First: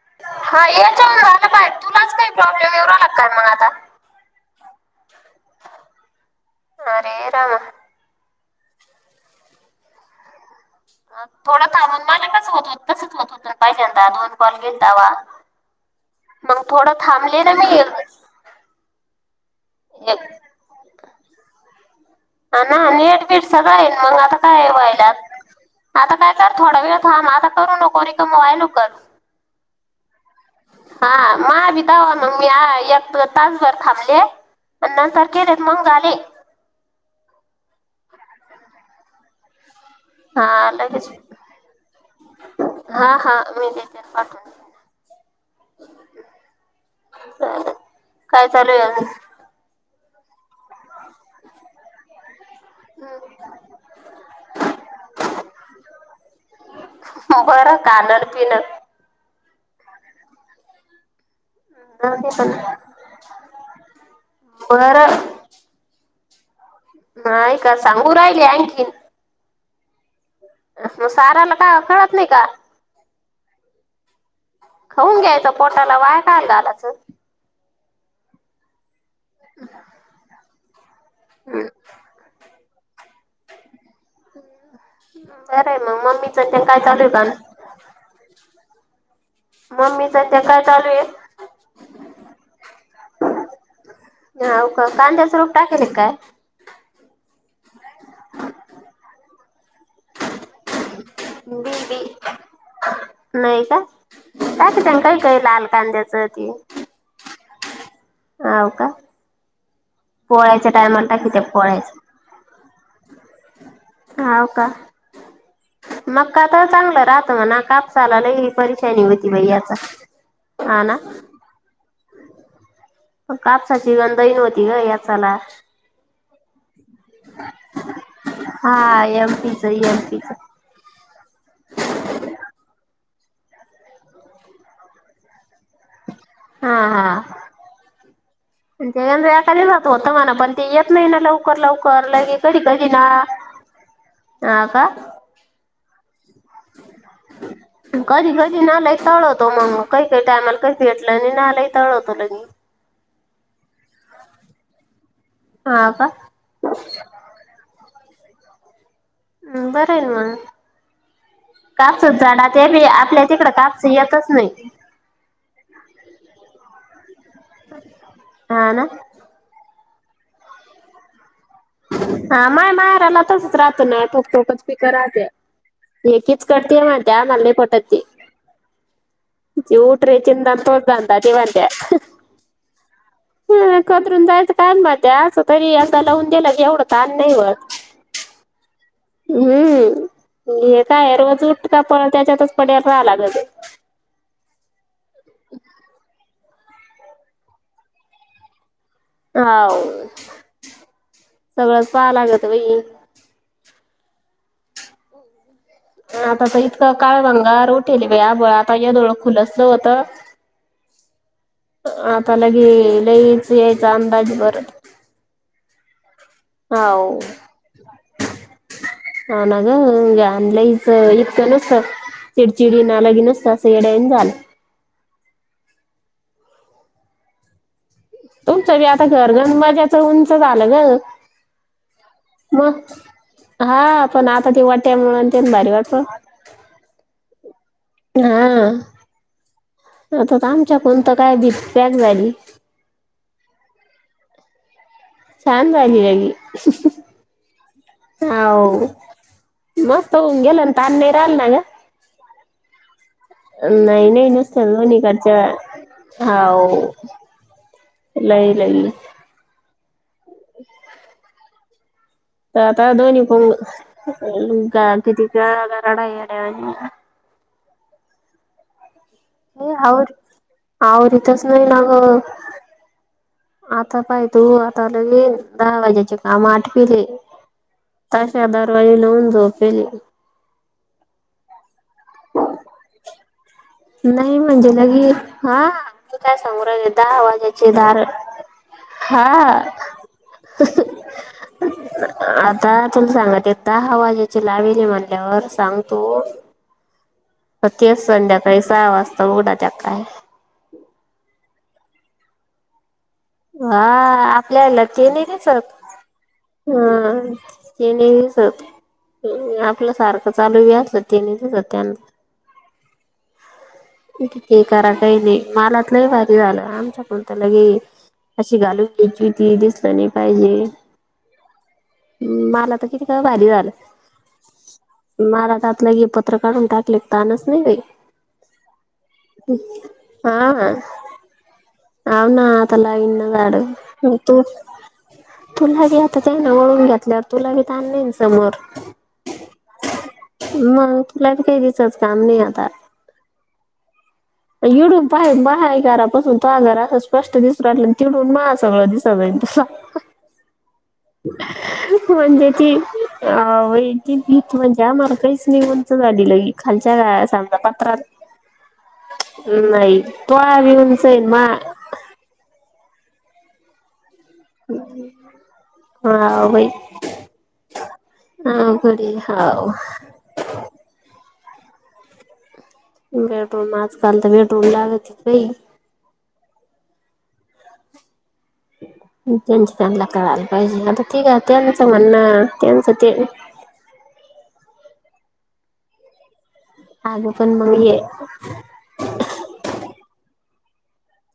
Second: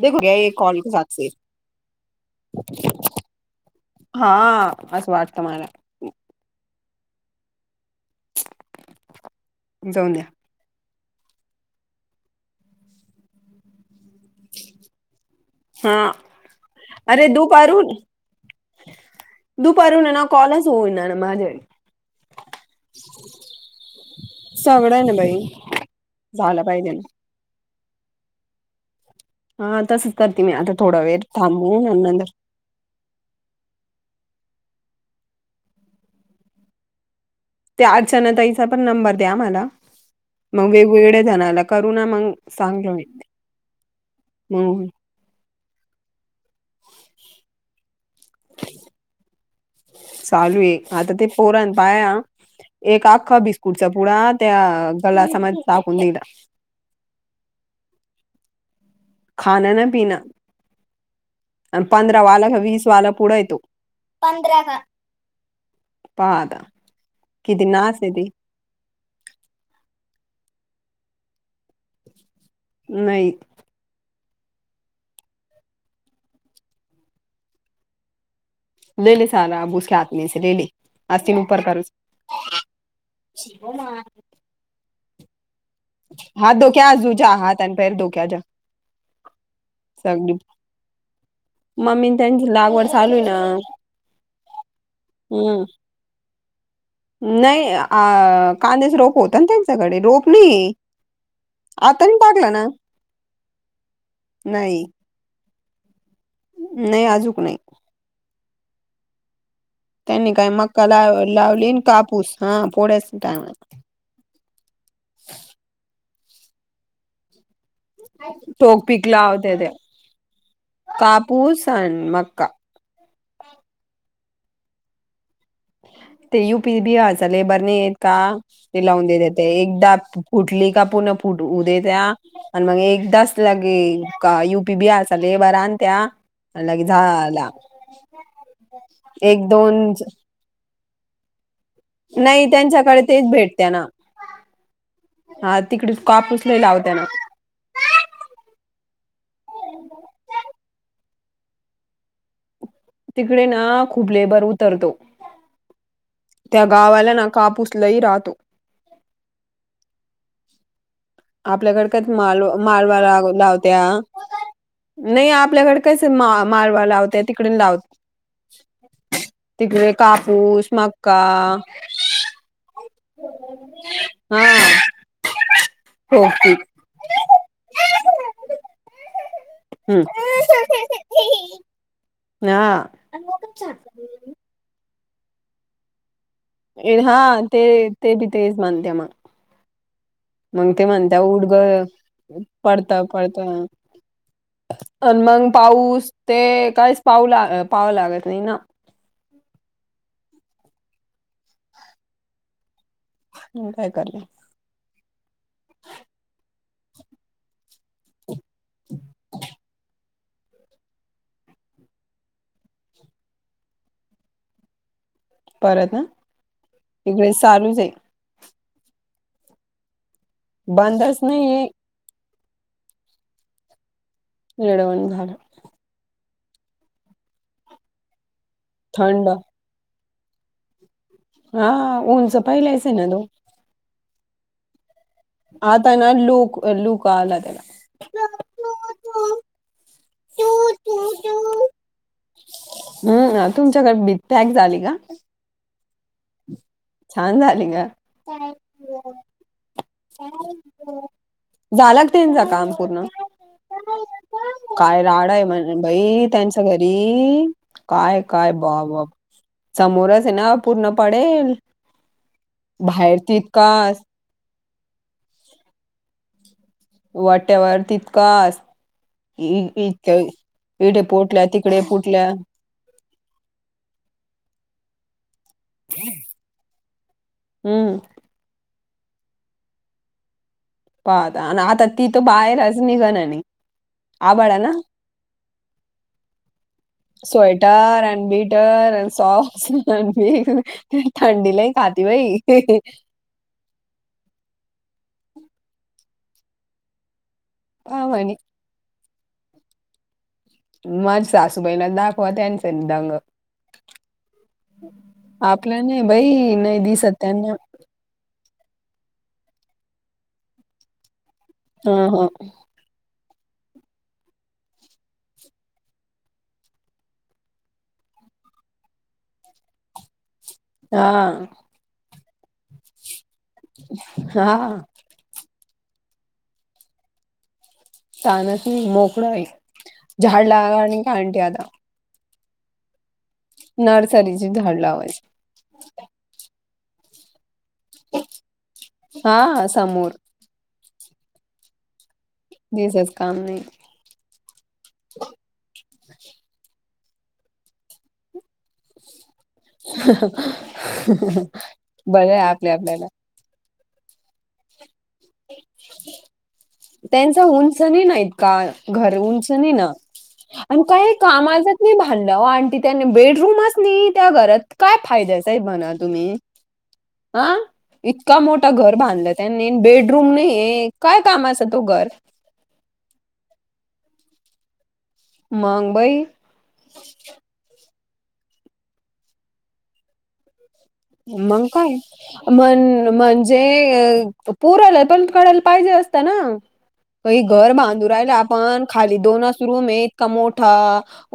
देखो गया ये हा कॉल के साथ याच्याऊन से आलं पाय तुलाच काही प्रॉब्लेम येवू राहिला काय मग आता हा. असं वाटत मला. अरे रामा! जाऊन द्या. हा. थोडं थांबून मला कसं होत होत तसच होत होत ना पाहिजे. दोन कॉल घेता वा. हा मग थोड अरे थांबले ना मी दुपार होईना कॉलच होइना माझे ह ना नीट बीड सग येन मग आता काय सगळं आहे व्हयला. ना बाई आता काय कर झालं थोडा पाहिजे वेळ ना थांब आता करू नको रीकाम [unintelligible] कर. हा आता करते मी थोडा वेळ हा मा थांबून आणि भीतावा नंतर ना मी एक तासभर थांबले. नंतर केलेत मग झाले. त्या अर्चनाताईचा पण नंबर द्या मला [inaudible] हा मग लगेच वेगवेगळ्या जणाला करू ना मग सांगलो मी हा हा मी देेते मग पाठवून काय चालू आहे अजून? चालू आहे आता ते पोरन पाया एक आख्खा बिस्कुटचा पुढ त्या गला समाज टाकून दिला. हो. बर कालर खाणं ना पिनं आणि जाऊ पंधरा दे वाला पण वीस वाला पुढं येतो. बरं पाद नाही का सांगू राहिले आणखीन मग साराला का कळत नाही का नाही. खाऊन घ्यायचं पोटाला वाया का घालाचं. गेले सारा [unintelligible] गेली. आज तिन परकासचं शिवमा [inaudible] मम्मीचं हात ते काय धेक्या चालू आहे का [unintelligible] हात आणि पेर धोके च्या र मम्मीचं सगळी ते काय चालू आहे मम्मी त्यांची लागवड चालू हाय ना ह कांद्याचं रूप हम्म टाकेल काय? नाही. अ कांद्याच रोप होत ना त्यांच्याकडे रोप नाही. बी बी आता नाही टाकला ना नाही का नाही त्यां काही काय लागल कांद्याचं नाही, अजूक नाही. अव का? त्यांनी काय पोळ्याच्या मक्का ला टायमाला टाकीते लावली पोळ्याचं कापूस हा पुोढ्याच टा हाव मक्का. तर चांगलं राहत म्हणा का टोक पिकलावते. ते हा ना कापूस आणि मका. कापसाची गण दहीन होती ग याचाला. ते यु पी बी हर चा लेबर नाही य का? ते हा लावून देतेत एमपीच एकदा एमपीच कुठली का पुना उद्या त्या आणि मग एक तास लगे का युपी बी असचा लेबर आणत्या हा हा ते गंज एक एका दिवसत दोन होत म्हणा पण. येत नाही ना लव लवकर लवकर ले नाही कधी कधी त्यांच्याकडे ना तेच भेटत्या ना हा का? हा तिकडे कापूस लय लावत्या ना कधी कधी ना लयक तळवतो म कय काय टायमला काई का ई येच लं आणि नालाही तळवत त्यांनी. तिकडे ना खूप लेबर उतरतो. हा का त्या गावाल्यांना कापूस लही राहतो. हम् बरंय न म. आपल्याकड कात माल मालवा ला आपल्या तिकडं लावत्या. कापस येतच नाही नाही आपल्याकडे कसे, मारवा लावते तिकडे लावत. हा ना तिकडे कापूस, मक्का हा माय माहेरला तसच राहतो ना. हा ठोकटोकच पिक राहते. हे ठोकपीक किचकट ते म्हणत म्हत्या आम्हाला नाही पटत ते- ते हम्म उतरेयचे. न तोच धंदा ते म्हणत्या. हा ह कदरून जायचं काय म त्या तरी अस लावून दिला. हा. ते ते बी तेच मानते मग. हम्म. मग हे ते काय म्हणत्या उठ रोज ग उट का प त्याच्यातच पड्याला राहाला ग. अ मग पाऊस ते काहीच पाऊ ला पावं लागत नाही ना? हा सगळंच पाहा लागत बाई. ह् काय करलं. आता तर इतकं काळभंगार उठले आभाळ. आता यदोळं खुलसलं होत. आता लगी लईच यायचा अंदाज बर. परत ना? इकडे चालूच आहे. हना ग ह अनलेैस बंदच इत नाहीये नुसतं. चिडचिडी नलगी नुसतं असं येड्यावानी झालं. येड्यावानी झाला. तुमचं बी आता थंड घरघन मजाचं उंच झालं ग. हा मग ऊनचफाईलायस ना तो. हा पण आता ते वाट आता ना लुक, लुक आला त्याला. हा. आता आमच्या कोणत काय भीत पॅक झाली. हम्म तुमच्याकडे बी पॅक झाली का? छान झाली बाई. छान झाले ग. हो मस्त होऊन गेलं ना ताण नाही राहिल ना ग झाला त्यांचा काम पूर्ण? नाही नाही नुसत्या काय राडा आहे म्हण, बाई दोन्हीकडच्या त्यांच्या हो घरी. काय काय लई ब लई वा समोरच आहे ना पूर्ण पडेल. तर आता बाहेर दोन्ही तितकाच प किती का रडाय येड्यावाणी. वॉट एवर्ह तितकं ए इ आवर इडेे आवरीतच पोटल्या नाही तिकडे ना ग फोटल्या आता पाय तू आता आ ले दहा वाज्याचे काम आठ पले हम्म तशा दरवाजे लावून झोपेले पाहता आणि आता ती तर बाहेरच निघन आणि नाही म्हणजे ल की हा तू काय समोर आ दहा वाजाचे स्वेटर दार आणि हा सॉक्स थंडी थंडी लय खाती बाई आता तुला सांगते दहा वाजेचे लावेले म्हणल्यावर सांगतो प्रत हा म्हणे संध्या का वाजत उघडत्या काय मज सासूबाई न दाखवा त्यानस दंग हा आपल्याला ते नाही स आपलं नाही बाई नाही दिसत त्यांना. हा ते आपल्या सारखं चालू व्याजलं तेनीच त्यां हं हं किती करा काही नाही मालातलंही भारी झालं आमच्या कोण त्याला गे अशी घालून घ्यायची ती दिसलं नाही पाहिजे हा मला तर किती का भारी हा झालं मला तर तलाग पत्र काढून टाकले ताानच नाही बा ानस नाही मोकळाय झाड हा लाग नाही का आणट आता हाव ना आतला इन झाड म तू नर्सरीची झाड लावायची तुलाे आताात नाळ घल्यावर तुला आण समोर हा समोर मग तुला काही दिसच काम ज सस काम नाही युडूब पा पहा आहे घरापासून तो आ घरा कष्ट दिस राहिलं तिटून मा सगळं दिस जाईन बरं आहे म्हणजे आपल्या ती आपल्याला अ व भीत म्हणजे मार्गईच निघूनच झालेलं आहे त्यां उंच नाही का घ उंच नाही न तो बी अन उंच काही आहे मा कामाचं नाही भांडण बेडरूमच नाही त्या घरात काय फायद्याच आहे म्हणा तुम्ही हा बाई हा इतका मोठा घर अवघड आहे बांधलं हाव त्यांनी बेडरूम नाही काय कामाच तू घर बेड्रूम आजकाल तर बेड्रूम लागत बाई मगबाई त्यांच त्यांला कळायला पाहिजे आता ठीक आहे मग काय त्यांचं म्हणणं त्यांचं मण ते म्हणजे अ पुूराला पण कढायला पाहिजे असतं ना अगं काही पण घर मग ये बांधून राहिलं आपण खाली दोनच रूम आहे इतका मोठा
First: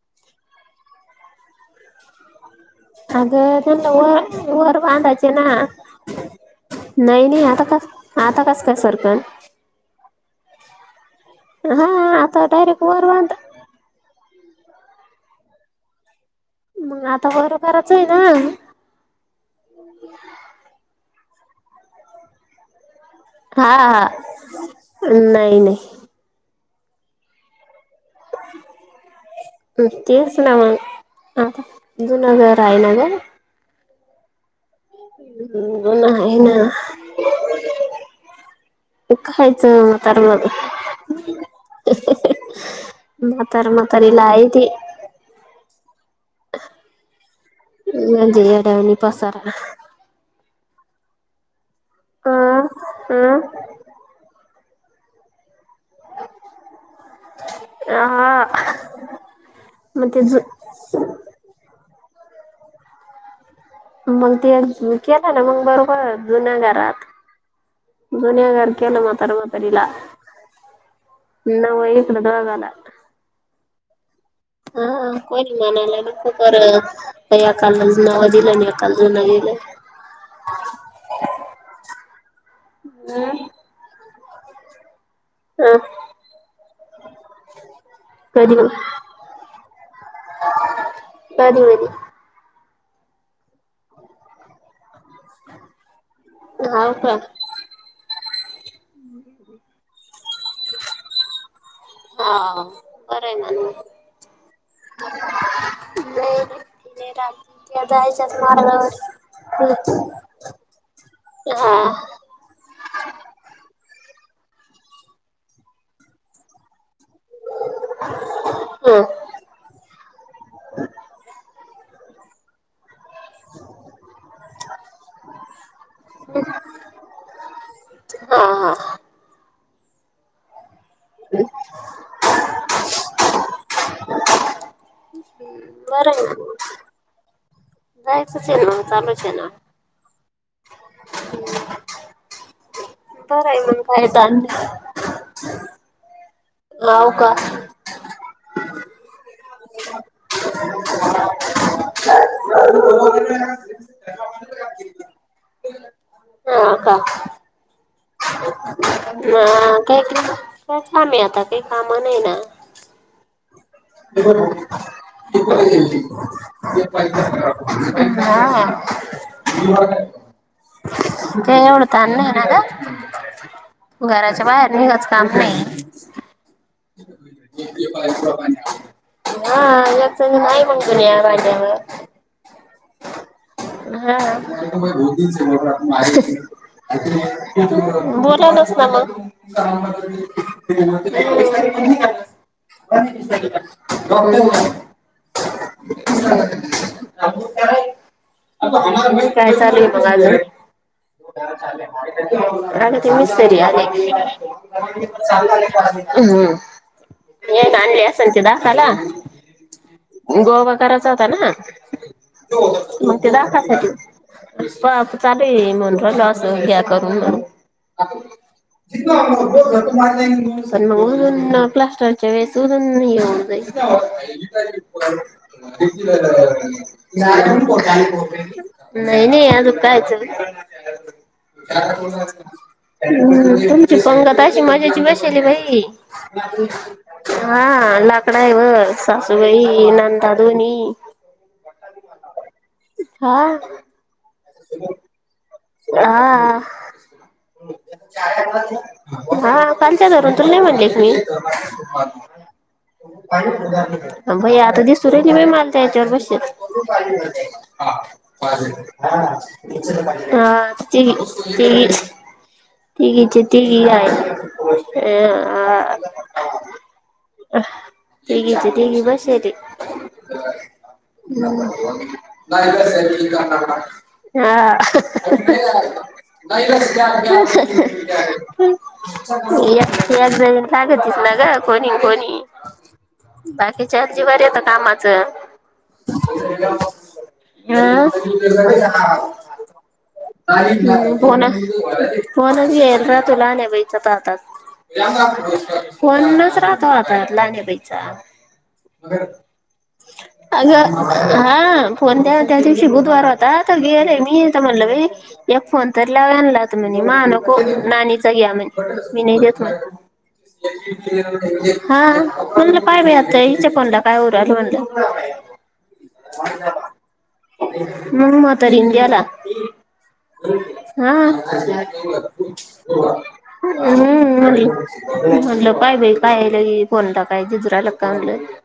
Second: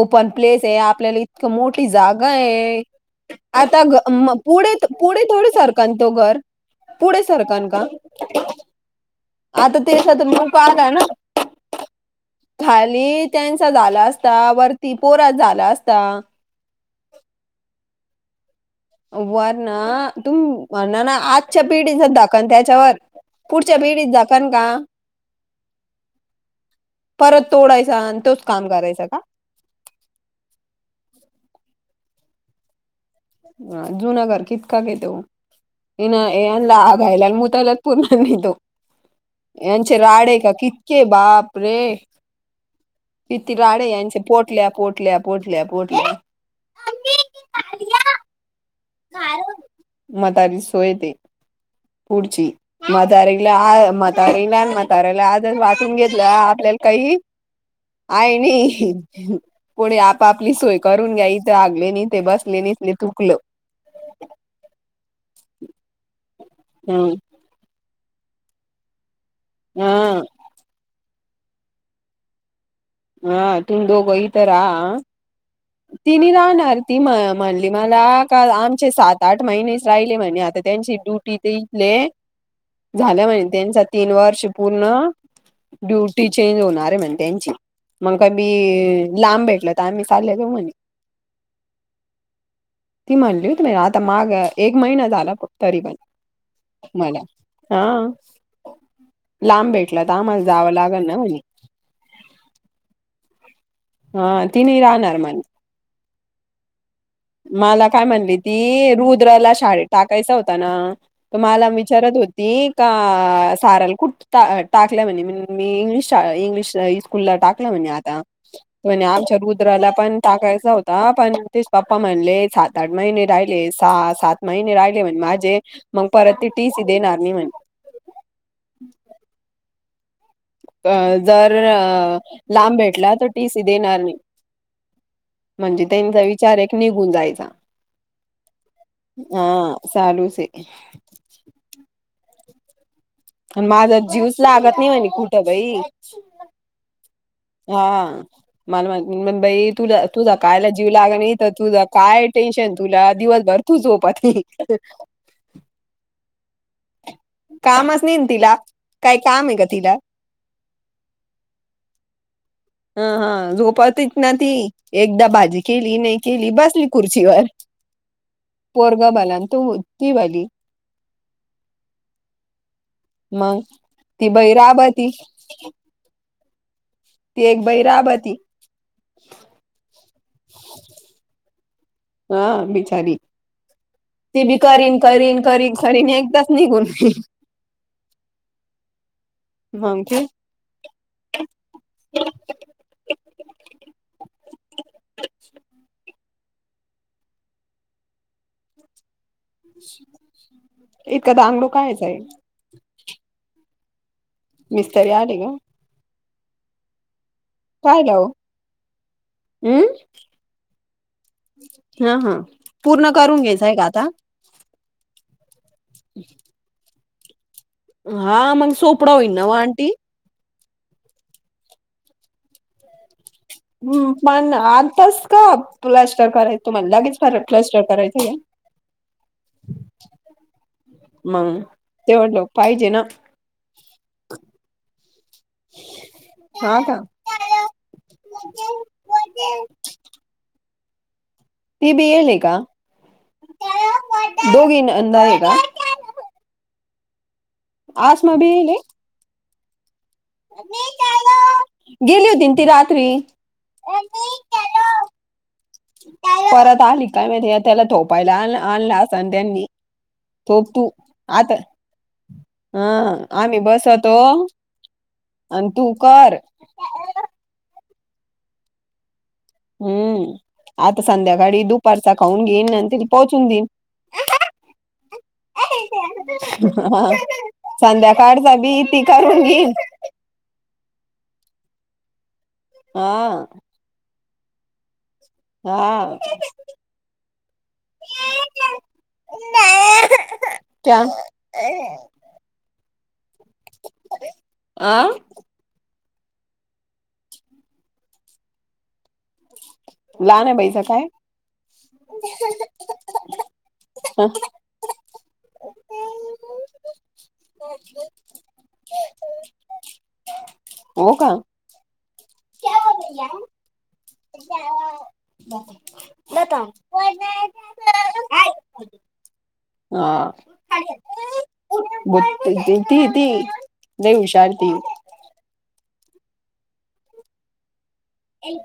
ओपन प्लेस आहे आपल्याला इतक मोठी जागा आहे अगं आता त्यांना वर पुढ वर पुढे बांधायचे थोड सरकन ना तो घर पुढे नाही नाही आता सरकन का कस आता कस काय सरकन आता त्यास मक आला ना हा आता डायरेक्ट वर खाली बांध त्यांचा झाला अस वरती पोरा झाला असता मग आता बरोबराच आहे ना वर ना तुम म्हणणा ना आजच्या पिढीचाधकन त्याच्यावर हा पुढच्या हा भेडीत द कणका नाही नाही परत तोडायच तीस ना म आता हिंदुूनगर रायनगर ह जुूनगर किती का घेतो जुन ये आहे ना हागायला अन मुतायला पूर्णर नाही तो. खायचं यांचे म्हातार राडे मग का कितके बाप रे कितीदा. म्हातार काळे यांचे म्हातारीला आहे ते. पोटल्या पोटल्या पोटल्या पोटल्या. यांच येड्यावाणी पसारा. सोयेत पुढची अं अं मातारला मातारला. म तारायला आजच वाटून घेतलं आपल्याला काही. आहेय हा नाही कोणी मग ते जु आपापली सोय करून घ्या इथ आगले नाही. ते बस लेनिसने तुकलो. मग ते केलं ना मग बरोबर जुन्या घरात. हम् दोनि गार केला माातार माातारला. हा नव एककड दोगला. हा तुम दोघ इथ रहा आ- कोणी म्हणायला नको तिने राहणार ती म परत या म्हणली कालच मला नाव का दिलं आणि या आमचे काल जुन सात आठ दिलं महिने राहिले. म्ह आता त्यांचीड्युटी ते इथले. झाल्या म्हहि त्यांचा तीन वर्ष पूर्ण ह ड्युटी चेंज होणार आहे म्ह. त्यांची. मग का मी कधी लांब भेटल तर आम्ही चालले जाऊ म्हणे. कधी मधी ती म्हणली होम आता माग एक महिना झाला तरी पण. हाव का मला हा. लांब भेटला तमच जावं लागल ना म्हणे. हा बर आहे ना. हा तिने राहणार म्हण. [inaudible] रात्री मला काय जायच्याच म्हणली ती रुद्रला मार्गावर शाळेत टाकायचा होता ना त मला हा विचारत. होती का साराला कुठ टाकल्या म्हणे म्ह मी इंग्लिश शा इंग्लिश [unintelligible] स्कूल ला टाकलं म्हणज ह आताण आमच्या रुद्राला पण टाकायचा होता पण. पप्पा म्हणले सात आठ महिने राहिले सात महिने राहिले म्हण माझे. मग परत ती टीच देणार नाही म्हण. हा हा अ जर अ लांब भेटला तर टीसी देणार नाही. म्हणजे त्यांचा विचार एक निघून जायचा. दाेतचताचालोच आहे. हा चालूच आहे [inaudible] बरं आहे आणि मग माझ काय ताण ज्यूच लागत नाही मा कुठं बाई. होव का. हा मलाई तू. तुझा कायला जीव लागल तर तुझा काय टेन्शन तुला दिवसभर तू झोपात. हो का. कामच नाही ना तिला काय ना काम आहे तिला का काय काम आहे आता काही काम नाही ना. हा हा. झोपतच ते ना ती एकदा भाजी केली नाही केली बसली खुर्चीवर. पोरगा भलं नी ती भली. ते एवड तना ना का. मग ती घराच्या बाई बाहेर निघच राबती काम नाही. ती एक ह बाई राबती नाही पण कर याज्यावर. हा बिचारी. ती बी करीन करीन करीन करीन एकदाच निघून बोलालच ना मग. मग ते [unintelligible] [unintelligible] [unintelligible] काय चालूय मघ अजून इतकं दांगडो कायच आहे अग ते मिस्तरी आले.. हम् मिस्तरी आले का हम्म. हग अंली राहिलं ओ. अससंत दाखला हम्म [unintelligible] गो [unintelligible] वा करायचा होता ना, हा हा [unintelligible] पूर्ण मग ते करून घ्यायचंय का दाखासाठी आता पाप चालू हे म्हणलं अस घ्या करून म हा मग जित सोपडा होईल ना ओ आंटी. घला [unintelligible] पण म उरुन म्हणून प्लास्टरच्या वेळेस ऊरून हे होईन. हम्म पण आताच का प्लॅस्टर करायच तुम्हाला [unintelligible] लगेच प्लॅस्टर करायचंय का? नाही नाही अजून करायचं बी मग तेवढ लोक पाहिजे ना. [unintelligible] तुमची पंगत अशी मज्ज्याची बसेल. हा का [unintelligible] [unintelligible] ता [unintelligible] धुनी ती बी येईले का हा. दोघी नंदा आहे का? [unintelligible] हा आस मदी येईले. हा कालच्या धरून तुला नाही म्हणलेन मी मी गेली होती ना ती रात्री. [unintelligible] [unintelligible] बाई आता दिसू दे ती माल त्याच्यावर बसेल. परत आली काय माहिती त्याला थोपायला आण आणला असन त्यांनी. झोप हा तू आता तिचे हा [unintelligible] तिघीचे आम्ही तिघी बसतो आहे अ आणि हा तू कर [unintelligible] हां तिघीचे तिघी बसेल. हम्म आता संध्याकाळी दुपारचा खाऊन नाही घेईन आणि तिला पोहोचून देईन [unintelligible] हा. [unintelligible] च [unintelligible] [unintelligible] हा संध्याकाळचा बी ती करून घेईन काय तर चुक लाग कोनी, कोनी, आ. जीवावर येतं कामाचं हम् [unintelligible] क्या फोन फोनच येईल तुला नेवायच पाहतात. आ लहान आहे [unintelligible] बाईचा अगं काय हा फोन त्या त्यादिवशी बुधवार होता आता गेले मी म्हणलं बाई एक फोन तर लाव यानंला म्हां नको नानीचा घ्या म्हण मी नाही घेत. हो का हा. म्हणलं पायं बाई यांचे तोंड पाहू राहिलो म्हटलं मग म्हातारीने दिला. हा हां ती ती ती हम्म लई हम्म हुशार ती म्हंणे म्हणलं पाय बाई कायली फोनता काय झिजराला का म्हणलं [unintelligible]